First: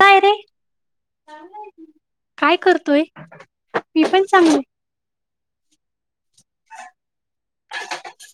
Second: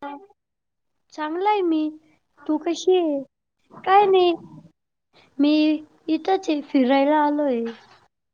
काय रे चांगलाय मी तू काय कशी करतोय आहे मी काय पण नाही. चांगले मी इथंच फिरायला आलोय.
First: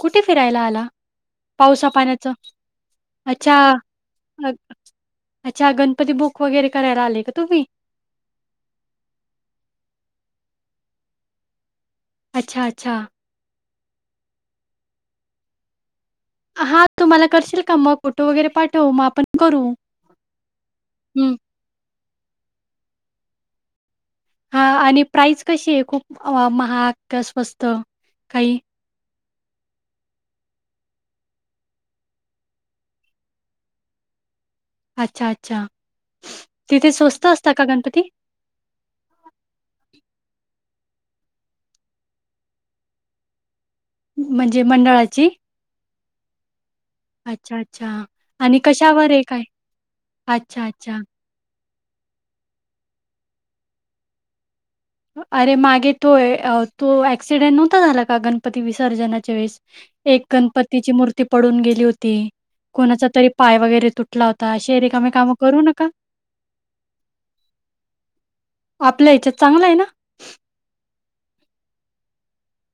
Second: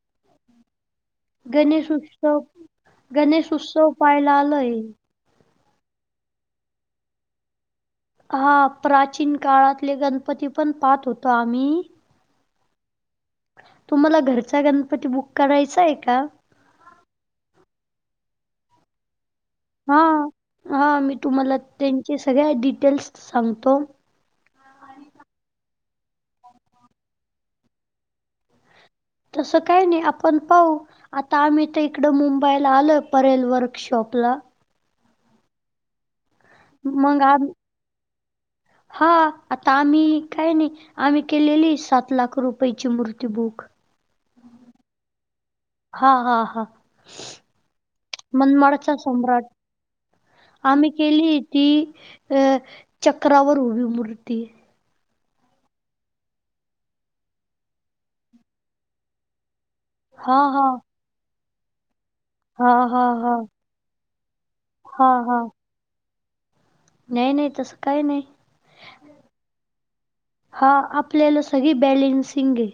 कुठे फिरायला आला पावसा गणेश पाण्याच उत्सव गणेश अच्छा उत्सव पाहायला अ आलोय. अच्छा गणपती बुक वगैरे करायला आले का तुम्ही. हा प्राचीन काळातले गणपती पण पाहत होतो आम्ही अच्छा अच्छा. तुम्हाला घरचा गणपती बुक करायचा आहे का. हा तुम्हाला करशील का मग फोटो वगैरे पाठवू मग आपण करू. हा हा मी हम्म. तुम्हाला त्यांचे सगळ्या डिटेल्स सांगतो. हा आणि प्राईज कशी आहे खूप महाग स्वस्त काही तसं काही नाही आपण पाह. आता आम्ही तर इकड मुंबईला आलोय परेल वर्कशॉपला. अच्छा अच्छा तिथे मग स्वस्त आम असतात का गणपती हा आता आम्ही काय नाही. आम्ही केलेली सात लाख रुपयाची मृर्त्यू बूक म्हणजे मंडळाची हा हा हा अच्छा अच्छा आणि मनमाडचा कशावर आहे काय सम्राट अच्छा अच्छा. ही अ चक्रावर उभी मर्ती अरे मागे तोय तो ऍक्सिडेंट नव्हता झाला का गणपती विसर्जनाच्या वेळेस एक हा हा गणपतीची मूर्ती पडून गेली होती हा हा कोणाचा तरी हा पाय वगैरे तुटला होता अशी हा रिकाम कामं हा करू नका. नाही नाही तसं काही नाही. आपल्या ह्याच्यात चांगला आहे ना हा आपल्याला सगळी बॅलन्सिंग आहे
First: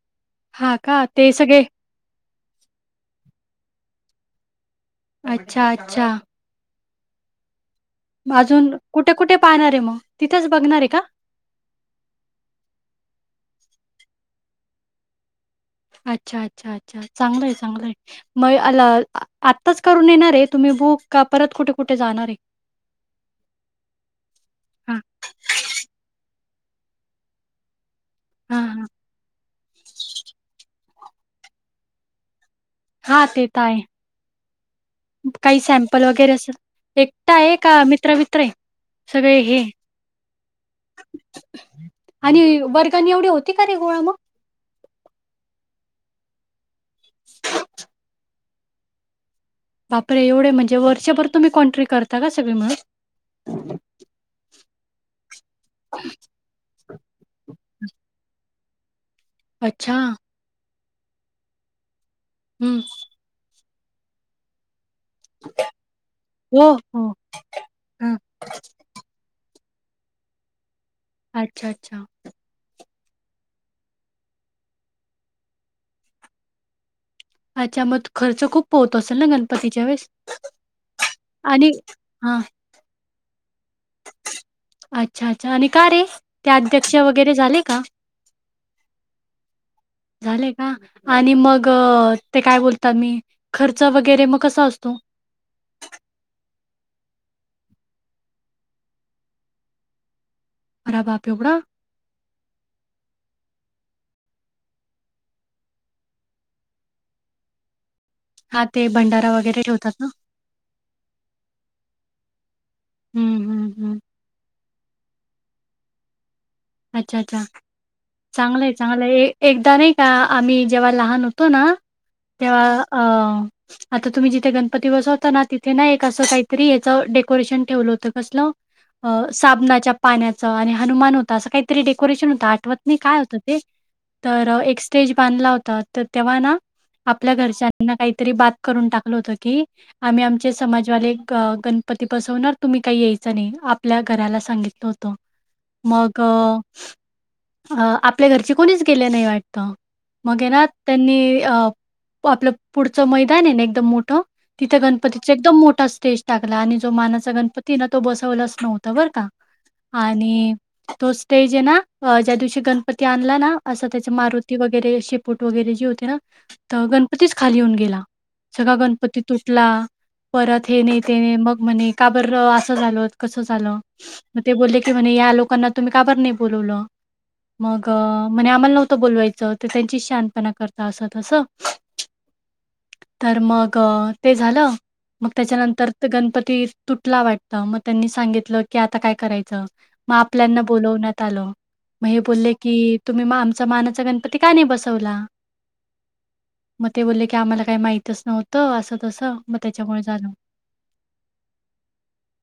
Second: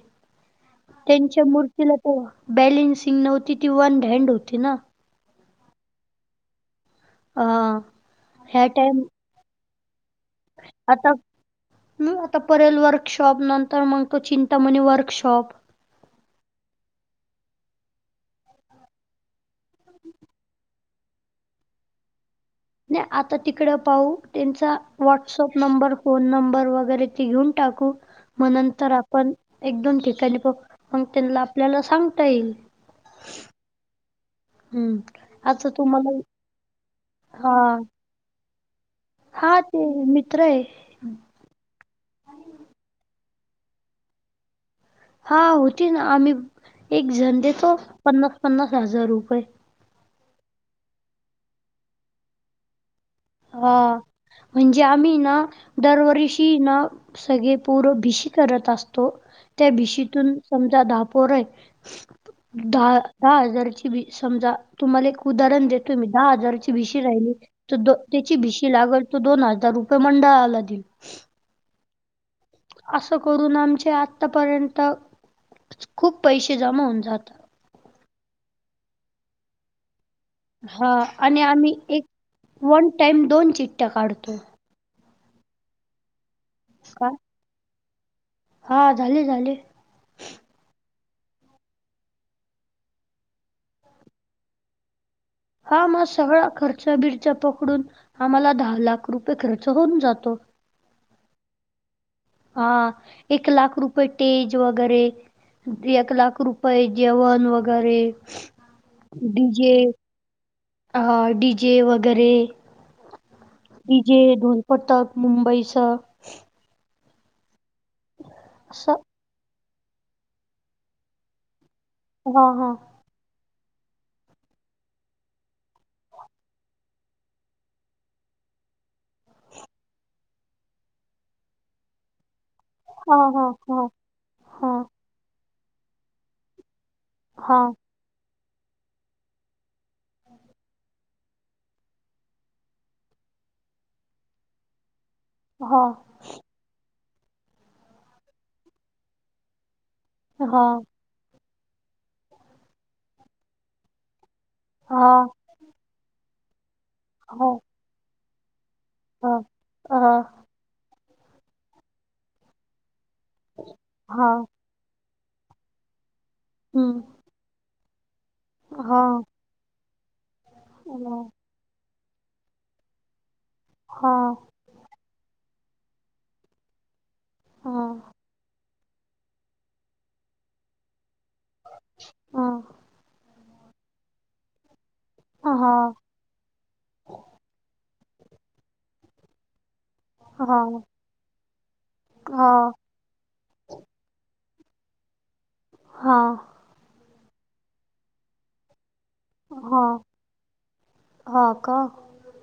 हां का? ते त्यांच्या सगळे मूर्तीला. हो बॅलेन्सिंग नव्हती ती वन हँड होती ना. अच्छा अच्छा. ह अजून कुठे कुठे पाहणार आहे मग तिथेच बघणार आहे का? आता. मी आता परेल वर्कशॉप नंतर मगतो चिंतामणी वर्कशॉप अच्छा अच्छा अच्छा चांगलय चांगलंय. मग अला आत्ताच करून येणार आहे तुम्ही बुक का परत कुठे कुठे जाणार आहे. नाही आता तिकडे पाहू त्यांचा हां, व्हॉट्सअप नंबर फोन नंबर वगैरे ते घेऊन टाकू मग हां, हां. नंतर आपण एक दोन ठिकाणी प मग त्यांना आपल्याला सांगता येईल. हा ते तर आहे. हम्म. काही आता सॅम्पल तुम्हाला वगैरे अस एकटा आहे हा का मित्रवित्र सगळे हे हा ते मित्र हाय. आणि वर्गानी एवढी होती का रे गोळा मग? हा होती ना. आम्ही एक जण देतो पन्नास पन्नास हजार रुपये. बापरे! एवढे म्हणजे वर्षभर तुम्ही कोंट्री करता का सगळी मिळुन. हा म्हणजे आम्ही ना दरवर्ष - - र्षीना सगळे पोर भीशी करत असतो त्या अच्छा. भिशीतून - - समजा दहापोर हाय हं. दहा दहा हजारची बी समजा तुम्हाला एक उदाहरण देतो मी दहा हो, हजाराची भिशी हो. राहिली तर दो - - हां. त्याची भीशी लागल तो दोन हजार रुपये मंडळाला दिल. अच्छा अच्छा असं करून आमचे आतापर्यंत खूप पैसे जमा होऊन जात अच्छा मत खर्च खूप होत असेल ना गणपतीच्या वेळेस. हां आणि आम्ही एक, हां. वन टाइम दोन चिट्टया काढतो. अच्छा अच्छा आणि का रे ते अध्यक्ष वगैरे झाले का? हां. झाले झाले. झाले का? आणि मग ते काय बोलता मी? खर्च वगैरे मग, कसा असतो? हा म सगळा खर्चा बिरचा पकडून आम्हाला दहा लाख रुपये खर्च होऊन जातो. [unintelligible] हां. एक लाख रुपये टेज वगैरे एक लाख रुपये जेवण वगैरे. हां, ते भंडारा वगैरे डीजे ठेवतात ना? हं डीजे वगैरे ऊं हूं डीजे, ढोलपतक मुंबईसं अच्छा अच्छा. चांगलं आय असं चांगलंय. एकदा नाही का आम्ही जेव्हा लहान होतो ना. हां, तेव्हा हां. अं. आता तुम्ही जिथे गणपती बसवता ना तिथे ना एक असं काहीतरी हेचं डेकोरेशन ठेवलं होत कसलं? अ साबणाच्या पाण्याचं आणि हनुमान ह तसं काहीतरी डेकोरेशन होतं. आठवत नाही काय हां, होतं हां, ते? हां, तर एक स्टेज बांधला होता. तर तेव्हां हाय ना आपल्या हां, घरच्यांना काहीतरी बात करून टाकलं होतं की. आम्ही आमचे समाजवाले ग गणपती बसवणार. तुम्ही काय यायचं नाही आपल्या घराला सांगितलं. हां, मग, अ आपल्या घरची कोणीच गेल्या नाही वाटतं? मग ऐना हां, त्यांनी अ आपलं पुढचं मैदान आहे ना एकदम मोठं तिथं हां, गणपतीचा एकदम मोठा स्टेज टाकला आणि जो मानाचा हां, हां, गणपती हायना तो बसवलाच ठेवून. बर का हां. अ, आणि तो स्टेज आहे ना ज्या दिवशी गण तो आणला ना असा त्याचा हां, मारुती वगैरे शेपूट वगैरे जे होते ना तर हं, गणपतीचं खाली येऊन गेला. सगळा गणपती हां, तुटला. परत हेन तेन मग. म्हणे का बर असं झाल? कसं झालं? हां मग ते बोलले की म्हणे या लोकांना तुम्ही का बरं नाही बोलवलं? मग, हां, म्हणे आम्हाला नव्हतं बोलवायचं. त्यांची शानपणा करता अस तसं. हां, तर मग ते झालं. मग त्याच्यानंतर हां, गणपती तुटला वाटत. मग त्यांनी सांगितलं की आता काय करायचं? मग हां, आपल्याना हां, बोलवण्यात आलं. मग हे बोलले हां, की- तुम्ही म आमचा मानाचा गणपती का नाही बसवला? हां मग ते बोलले की आम्हाला काही माहितच नव्हतं, असं तसं मग त्याच्यामुळे झालं. हं का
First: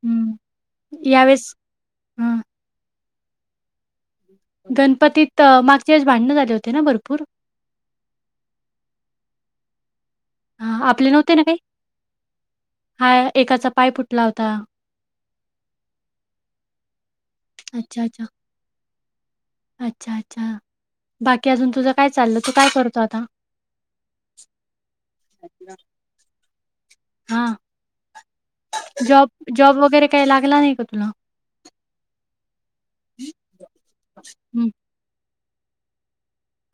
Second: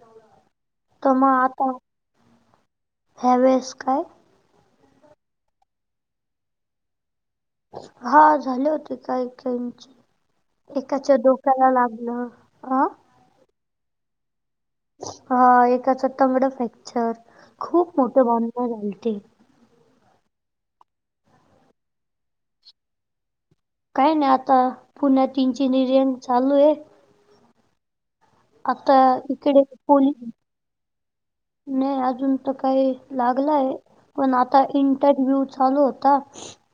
हं. तर मा आ यावेळेस कोण? हं. ह्या वेळेस काय गणपतीत मागच्या वेळेस भांडणं झाले होते ना भरपूर हा झाले होते काय काय यचे हा आपले नव्हते ना काही आ? हा एकाचा पाय फुटला होता हा एकाच तंगड फ्रॅक्चर खूप अच्छा, मोठ अच्छा. भांडण झाल ती अच्छा अच्छा बाकी अजून तुझं काय चाललं तू काय करतो आता काय नाही आता पुण्यात इंजिनीयरिंग चालू आहे हा आता इकडे जॉब वगैरे काही पोलीस लागला नाही का तुला? नाही अजून तर काही लागलंय पण आता हं. इंटरव्ह्यू चालू होता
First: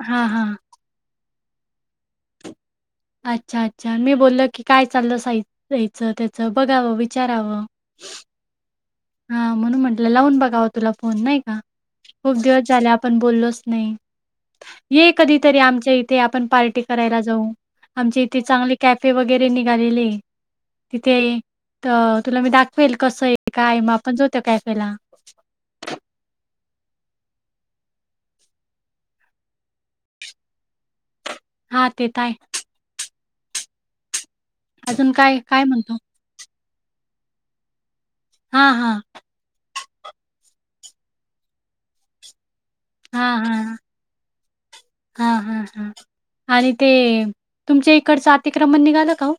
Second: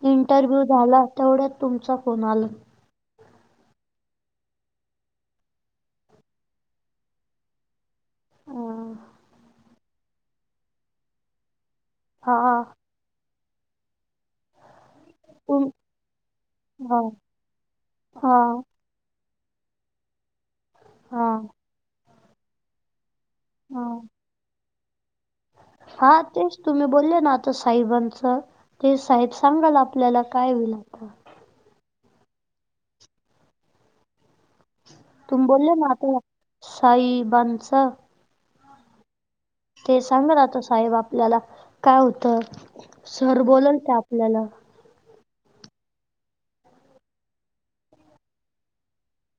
हां, हां. इंटरव्ह्यू झाला तेवढ्यात तुमचा फोन आला अच्छा अच्छा मी बोलले की काय चाललंय साई हेच त्याच बघावं विचारावं हा हा म्हणून म्हंटलं लावून बघावा तुला फोन नाही का हा खूप दिवस झाले आपण बोललोच नाही ये कधीतरी तुम आमच्या इथे आपण पार्टी हा करायला जाऊ आमच्या हा इथे चांगली कॅफे वगैरे निघालेले तिथे हा तर तुला मी दाखवेल कसं आहे काय हा मग आपण जाऊ त्या कॅफेला हा तेच तुम्ही बोलले ना आता साहेबांचं ते साहेब सांगाले आपल्याला काय होईल ते हा तेेत आहे अजून काय तुम्ही काय बोलले ना म्हणतो? ते साहेबांच हा हा ते सांगल आता साहेब आपल्याला काय होतं सर हां, बोलाल हां, ते आपल्याला हां हां हां आणि ते तुमच्या इकडचं अतिक्रमण निघालं का ओ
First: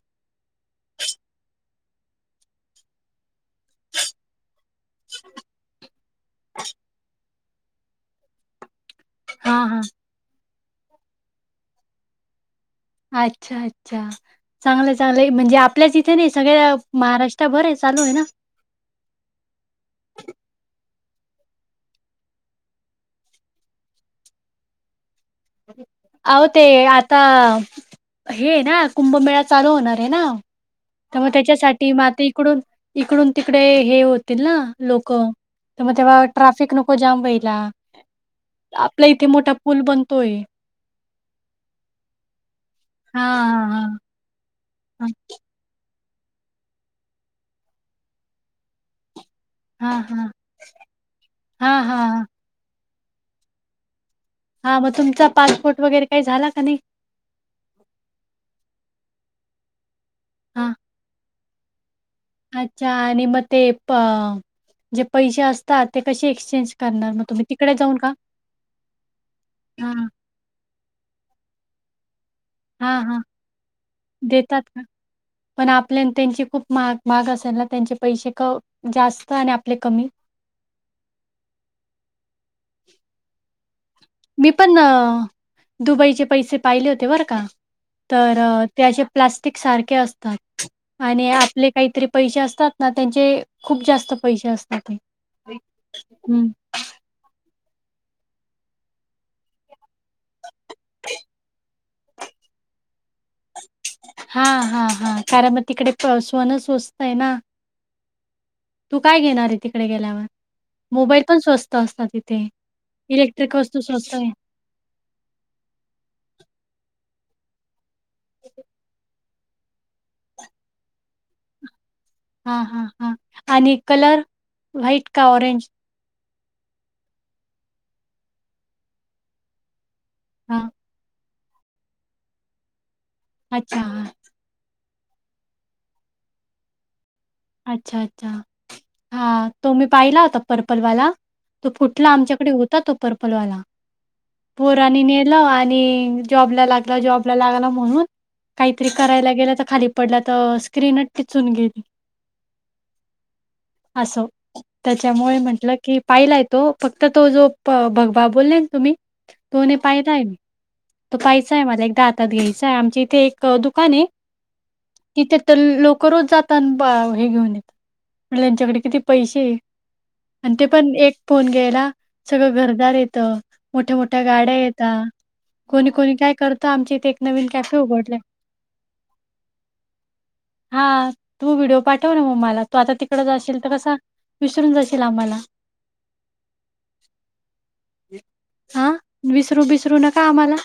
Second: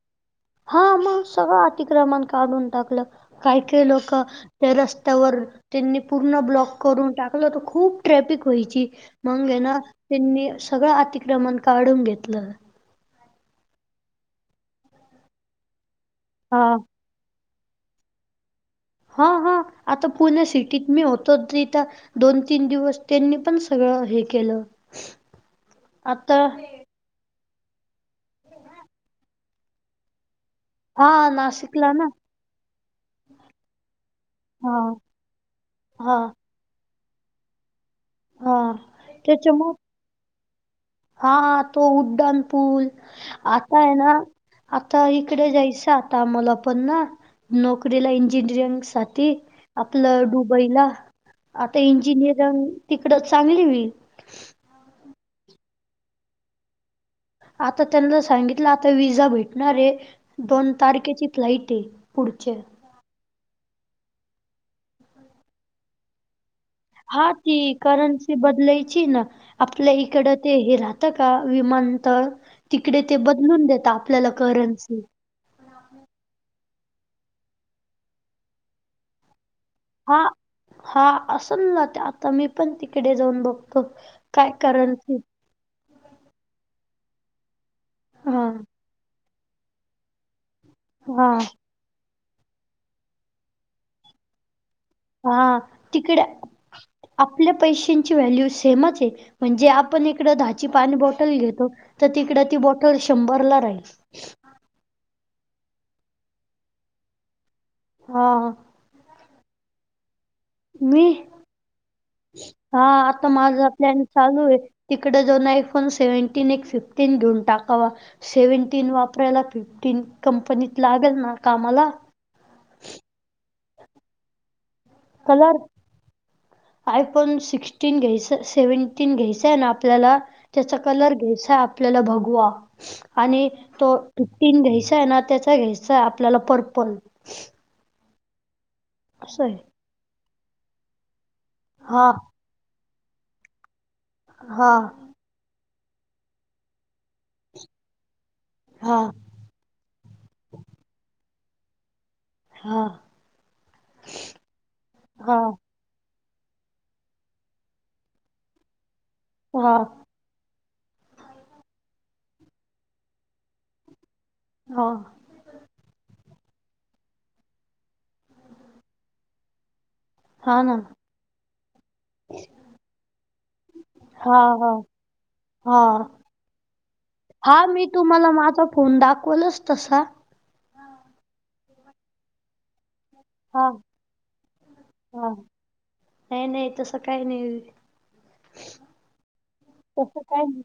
हा मग सगळं अतिक्रमण काढून टाकलं काही काही लोक त्या रस्त्यावर त्यांनी पूर्ण ब्लॉक करून टाक लं त खूप ट्रॅफिक व्हायची मग आहे हां, ना हां. त्यांनी सगळं अतिक्रमण काढून घेतलं अच्छा अच्छा चांगलं चांगलं म्हणजे आपल्याच इथे नाही हा सगळ्या महाराष्ट्र त्या बरं हे आहे चालू आहे ना हा हा आता पुणे सिटीत मी होतो तिथं दोन तीन दिवस त्यांनी पण सगळं हे केलं आता अहो ते आता हे आहे ना कुंभमेळा चालू होणार आहे ना हा तर मग त्याच्यासाठी नाशिकला ना माती इकडून इकडून तिकडे हे होतील ना हा लोक मग तेव्हा हा ट्राफिक शिक नको जाम व्हायला हा आपला इथे मोठा त्याच्यामुळे पूल बनतोय हा तो उड्डाण पूल हां, आता आहे हां, ना आता हां. इकडे जायसात आम्हाला पण ना नोकरीला इंजिनिअरिंग साठी हां, हां, आपलं हां. दुबईला आता हां, हां, हां. इंजिनिअरिंग तिकड चांगली होईल हा मग तुमचा पासपोर्ट वगैरे काही झाला का नाही आता त्यांना सांगितलं आता विजा भेटणार आहे हां. दोन तारखेची फ्लाइट आहे पुढचे आणि मग ते जे पैसे असतात ते कसे एक्सचेंज करणार हा मग तुम्ही ती तिकडे जाऊन का? करन्सी बदलायची ना आपल्या हां, इकडं ते हे राहत का विमानतळ तिकडे हां, ते हां. बदलून देत आपल्याला देतात का? करन्सी पण आपल्या त्यांची खूप महाग महाग असेल ना त्यांचे पैसे का जास्त आणि आपले कमी हा हा असल ना ते आता मी पण तिकडे जाऊन बघतो. मी काय पण कारण की दुबईचे पैसे पाहिले होते बरं का तर हां, त्याचे प्लास्टिक सारखे असतात आणि हां, आपले काहीतरी पैसे असतात ना त्यांचे खूप जास्त पैसे असतात ते. हा तिकड हं. आपल्या पैशांची व्हॅल्यू सेमच आहे म्हणजे आपण इकडं दहाची पाणी बॉटल घेतो. तर तिकड ती बॉटल शंभरला राहील. हा हा हा कारण मग तिकडे सोन स्वस्त आहे ना? हा. तू काय घेणार आहे तिकडे गेल्यावर. मी मोबाईल पण स्वस्त असतात इथे हां, आता इलेक्ट्रिक माझा वस्तू प्लॅन स्वस्त आहे. चालू तिकडे दोन आयफोन सेव्हन्टीन एक फिफ्टीन घेऊन टाकावा. सेव्हन्टीन वापरायला फिफ्टीन कंपनीत लागेल ना कामाला. हा हां हां आणि कलर व्हाईट का कलर ऑरेंज? आयफोन सिक्स्टीन घ्यायच सेव्हन्टीन घ्यायचय ना आपल्याला हां, त्याचा कलर घ्यायचा आपल्याला बगवा आणि अच्छा, तो हां. तीन घ्यायचा आहे ना त्याचा घ्यायचा आपल्याला पर्पल अच्छा अच्छा हा असं आहे तो मी पाहिला होता पर्पल वाला. तो हा फुटला आमच्याकडे होता तो पर्पलवाला हा पोर आणि नेर आणि जॉबला लागला जॉबला लागला म्हणून काहीतरी हा करायला गेलं तर खाली पडल्या तर स्क्रीनच टिचून गेली. हा. असो त्याच्यामुळे हा म्हटलं की पाहिलाय तो फक्त तो जो भगबा बोलला ना तुम्ही तो हा नाही पाहिला आहे मी. तो पाहायचा आहे मला एकदा आातात घ्यायचाय आमची इथे एक दुकान आहे. हा. तिथे तर लोकरोज जातात हे घेऊन येत प त्यांच्याकडे किती पैसे [inaudible] आणि हा ते ना पण एक फोन घ्यायला सगळं घरदार येतं मोठ्या मोठ्या हा गाड्या हा येतात. हा कोणी कोणी काय करतं आमचे इथ एक नवीन हा कॅफे मी उघडले. तुम्हाला माझा फोन दाखवलच तसा हा तुम्ही व्हिडिओ पाठव ना मग मला तो आता तिकड जाशील हा तर कसा विसरून जाशील हा आम्हाला नाही नाही तसं काही नाही. विसर बी तस काही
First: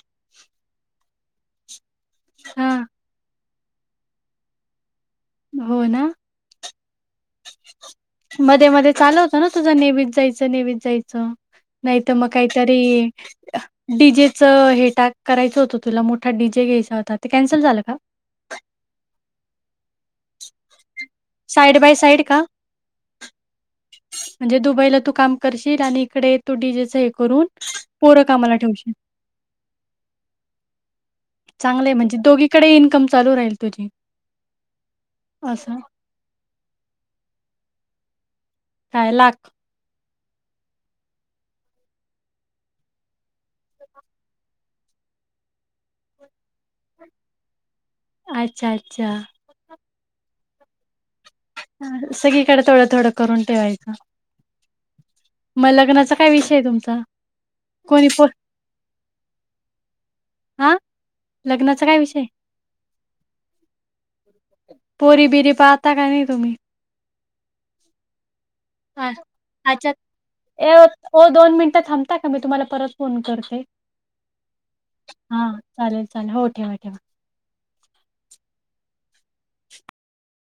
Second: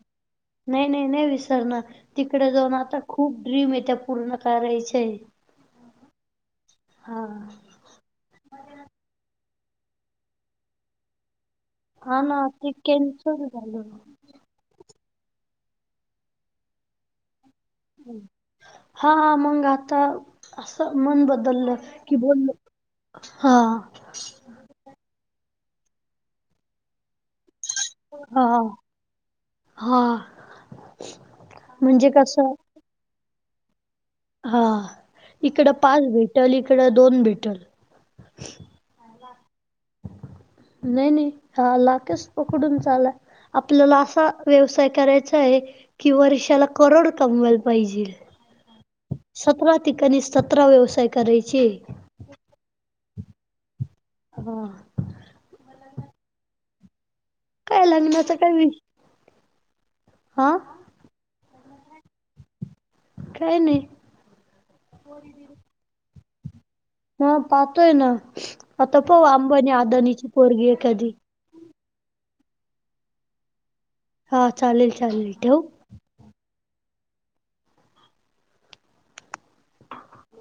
नाही नाही नाही विसरणार तिकडे हा जाऊन आता खूप ड्रीम यता्या पूर्ण करयचे. होय ना? मध्ये मध्ये चालव होतं ना तुझं नेव्ही जायचं नेव्हीत जायचं. नाहीत हा मग ना ते काहीतरी कॅन्सल झालं डीजे चं हे टाक करायचं होतं तुला मोठा डी जे घ्यायचा होता ते कॅन्सल झालं का? हा मंग आता असं मन ब बदल साईड बाय की साईड का बोलल हा. म्हणजे दुबईला तू काम करशील आणि इकडे तू डीजेच हे करून पोरं हा कामाला ठेवशील हा. चांगलंय म्हणजे दोघीकडे इन्कम ल राहील तुझी. हा इकडं असं पाच भेटल इकडं दोन भेटल. काय लाख? नाही नाही हा लाकेच पकडून चाला. आपल्याला असा व्यवसाय करायचा आहे. की वर्षाला करोड कमवायला पाहिजे. अच्छा अच्छा. सतरा ठिकाणी सतरा व्यवसाय करायचे. अं, सगळीकडे थोडं थोडं करून ठेवायचं. ह. मग लग्नाचा काय विषय आहे तुमचा? काय कोणी लग्न पो असं काही वि हा. ह लग्नाचा काय विषय काय नाही पोरी बिरी पाहता का नाही तुम्ही? हा पाहतोय ना आता हा पाऊ आंबानी अच्छा आदानीची ए पोरगी एखादी ओ दोन मिनिटं थांबता का मी तुम्हाला परत फोन करते हा चालेल चालेल हा ठेवू? चालेल. चाल हो ठेवा ठेवा. [unintelligible]